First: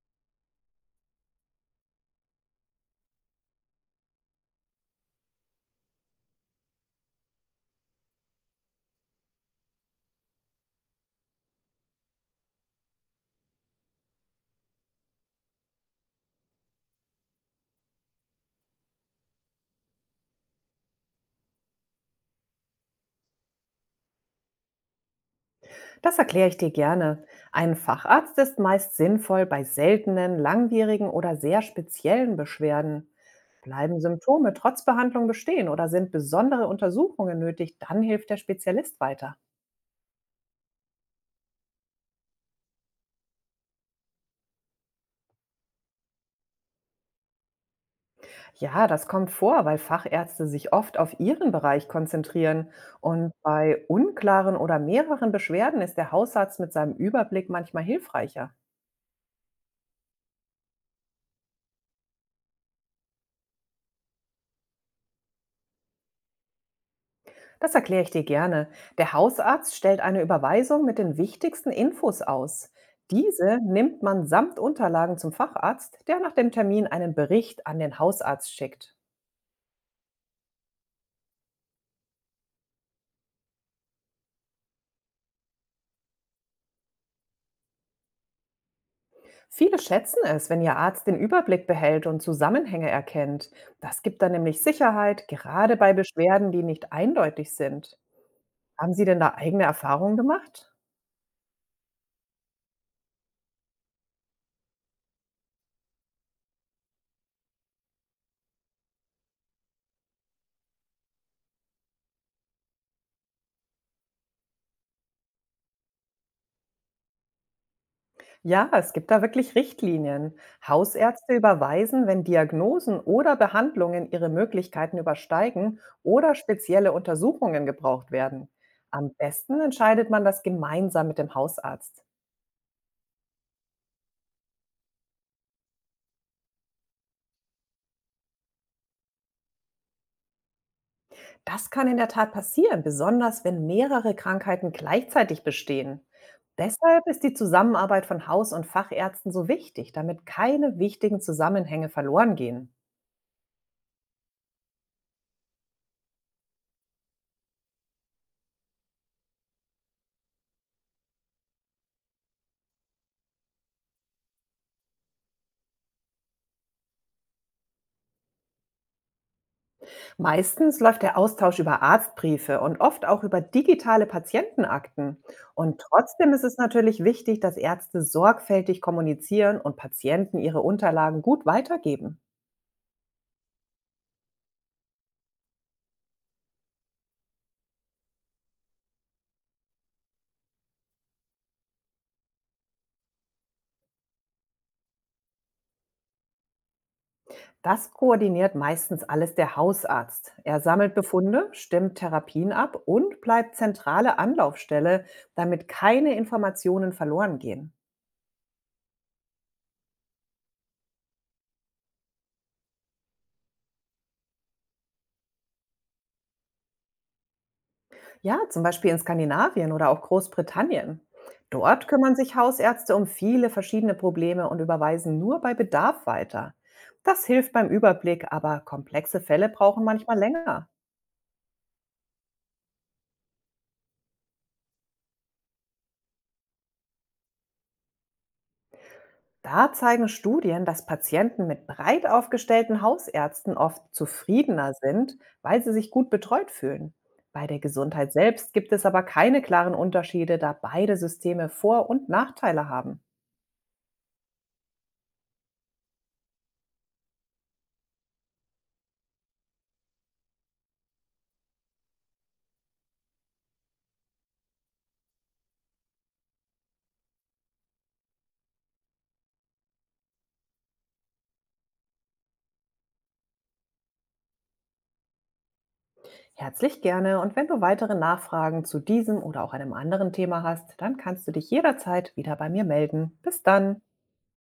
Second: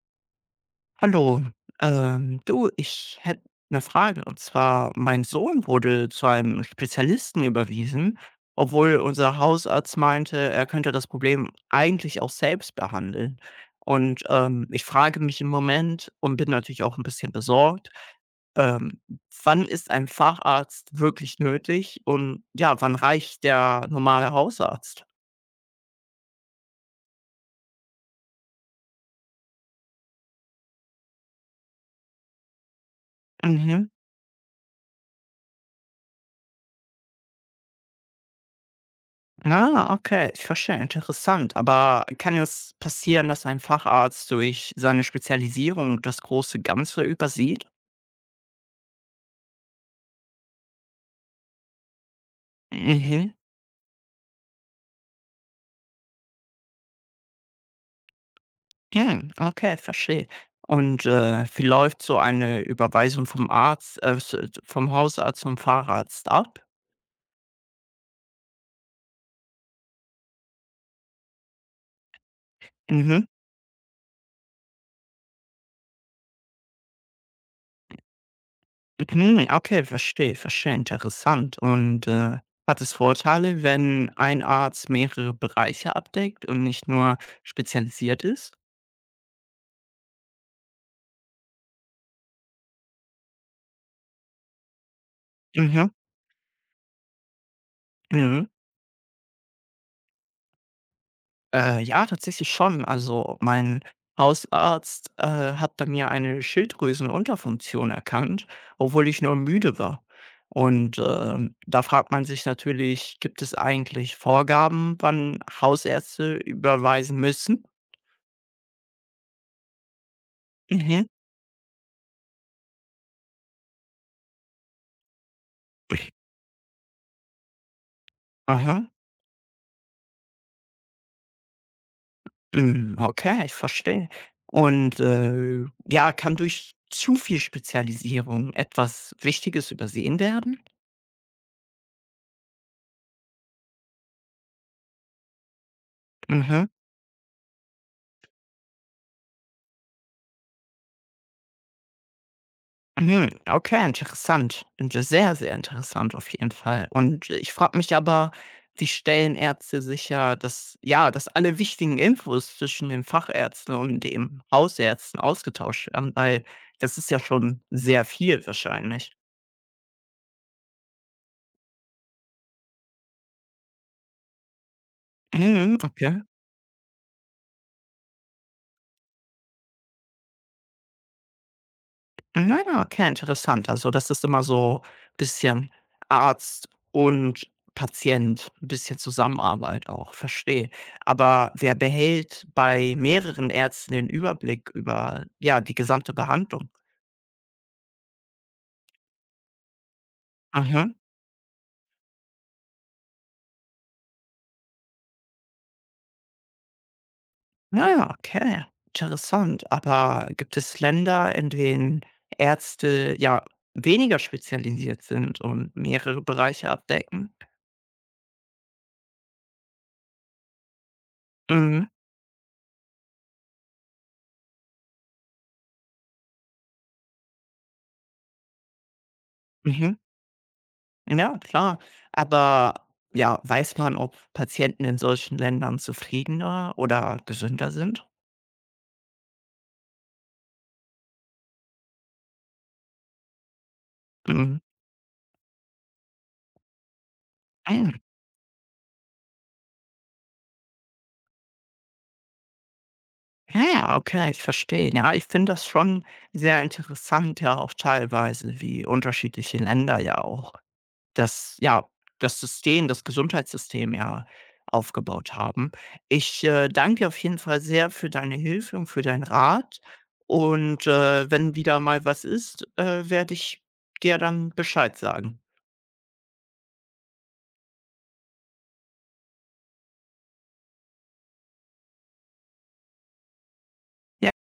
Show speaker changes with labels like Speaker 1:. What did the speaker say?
Speaker 1: Hallo, du, ich hätte eine Frage. Und zwar, mein Sohn wurde zu einem Spezialisten überwiesen, obwohl unser Hausarzt meinte, er könnte das Problem eigentlich auch selbst behandeln. Und ich frage mich im Moment und bin natürlich auch ein bisschen besorgt. ähm, Wann ist ein Facharzt wirklich nötig und ja, wann reicht der normale Hausarzt?
Speaker 2: Das erkläre ich dir gerne. Ein Facharzt ist meist sinnvoll bei seltenen, langwierigen oder sehr speziellen Beschwerden.
Speaker 1: Mhm.
Speaker 2: Bleiben Symptome trotz Behandlung bestehen oder sind besondere Untersuchungen nötig, dann hilft der Spezialist weiter.
Speaker 1: Ah, okay, ich verstehe, interessant. Aber kann es passieren, dass ein Facharzt durch seine Spezialisierung das große Ganze übersieht?
Speaker 2: Ja, das kommt vor, weil Fachärzte sich oft auf ihren Bereich konzentrieren. Und
Speaker 1: Mhm.
Speaker 2: bei unklaren oder mehreren Beschwerden ist der Hausarzt mit seinem Überblick manchmal hilfreicher.
Speaker 1: Ja, okay, verstehe. Und wie läuft so eine Überweisung vom Arzt, vom Hausarzt zum Facharzt ab?
Speaker 2: Das erkläre ich dir gerne. Der Hausarzt stellt eine Überweisung mit den wichtigsten Infos aus.
Speaker 1: Mhm.
Speaker 2: Diese nimmt man samt Unterlagen zum Facharzt, der nach dem Termin einen Bericht an den Hausarzt schickt.
Speaker 1: Mhm. Okay, verstehe, verstehe, interessant. Und hat es Vorteile, wenn ein Arzt mehrere Bereiche abdeckt und nicht nur spezialisiert ist?
Speaker 2: Viele schätzen es, wenn ihr Arzt den Überblick behält und Zusammenhänge erkennt. Das gibt dann nämlich Sicherheit, gerade
Speaker 1: Mhm.
Speaker 2: bei Beschwerden, die nicht eindeutig sind.
Speaker 1: Mhm.
Speaker 2: Haben Sie denn da eigene Erfahrungen gemacht?
Speaker 1: Ja, tatsächlich schon. Also, mein Hausarzt, hat bei mir eine Schilddrüsenunterfunktion erkannt, obwohl ich nur müde war. Und da fragt man sich natürlich, gibt es eigentlich Vorgaben, wann Hausärzte überweisen müssen?
Speaker 2: Ja, es gibt da wirklich Richtlinien.
Speaker 1: Mhm.
Speaker 2: Hausärzte überweisen, wenn Diagnosen oder Behandlungen ihre Möglichkeiten übersteigen oder spezielle Untersuchungen gebraucht werden.
Speaker 1: Aha.
Speaker 2: Am besten entscheidet man das gemeinsam mit dem Hausarzt.
Speaker 1: Hm, okay, ich verstehe. Und ja, kann durch zu viel Spezialisierung etwas Wichtiges übersehen werden?
Speaker 2: Das kann in der Tat passieren, besonders wenn mehrere Krankheiten gleichzeitig bestehen.
Speaker 1: Mhm.
Speaker 2: Deshalb ist die Zusammenarbeit von Haus- und Fachärzten so wichtig, damit keine wichtigen Zusammenhänge verloren gehen.
Speaker 1: Mhm, okay, interessant. Und sehr, sehr interessant auf jeden Fall. Und ich frage mich aber, wie stellen Ärzte sicher, dass, ja, dass alle wichtigen Infos zwischen den Fachärzten und dem Hausärzten ausgetauscht werden, weil das ist ja schon sehr viel wahrscheinlich.
Speaker 2: Meistens läuft der Austausch über Arztbriefe und oft auch über digitale Patientenakten.
Speaker 1: Mhm,
Speaker 2: Und
Speaker 1: okay.
Speaker 2: trotzdem ist es natürlich wichtig, dass Ärzte sorgfältig kommunizieren und Patienten ihre Unterlagen gut weitergeben.
Speaker 1: Ja, ja, okay, interessant. Also, das ist immer so ein bisschen Arzt und Patient, 'n bisschen Zusammenarbeit auch, verstehe. Aber wer behält bei mehreren Ärzten den Überblick über, ja, die gesamte Behandlung?
Speaker 2: Das koordiniert meistens alles der Hausarzt. Er
Speaker 1: Mhm.
Speaker 2: sammelt Befunde, stimmt Therapien ab und bleibt zentrale Anlaufstelle, damit keine Informationen verloren gehen.
Speaker 1: Ja, ja, okay, interessant. Aber gibt es Länder, in denen Ärzte, ja, weniger spezialisiert sind und mehrere Bereiche abdecken?
Speaker 2: Ja, zum Beispiel in Skandinavien oder auch Großbritannien.
Speaker 1: Mhm,
Speaker 2: Dort kümmern sich Hausärzte um viele verschiedene Probleme und überweisen nur bei Bedarf weiter. Das hilft beim Überblick, aber komplexe Fälle brauchen
Speaker 1: mhm.
Speaker 2: manchmal länger.
Speaker 1: Ja, klar. Aber ja, weiß man, ob Patienten in solchen Ländern zufriedener oder gesünder sind?
Speaker 2: Da zeigen Studien, dass Patienten mit breit aufgestellten Hausärzten oft
Speaker 1: Mhm.
Speaker 2: zufriedener sind, weil sie sich gut betreut fühlen. Bei der
Speaker 1: Ah,
Speaker 2: Gesundheit selbst gibt es aber keine klaren Unterschiede, da beide Systeme Vor- und Nachteile haben.
Speaker 1: ja, okay, ich verstehe. Ja, ich finde das schon sehr interessant, ja auch teilweise, wie unterschiedliche Länder ja auch das, ja, das System, das Gesundheitssystem ja aufgebaut haben. Ich danke dir auf jeden Fall sehr für deine Hilfe und für deinen Rat. Und wenn wieder mal was ist, werde ich dir dann Bescheid sagen.
Speaker 2: Herzlich gerne und wenn du weitere Nachfragen zu diesem oder auch einem anderen Thema hast, dann kannst du dich jederzeit wieder bei mir melden. Bis dann.
Speaker 1: Ja,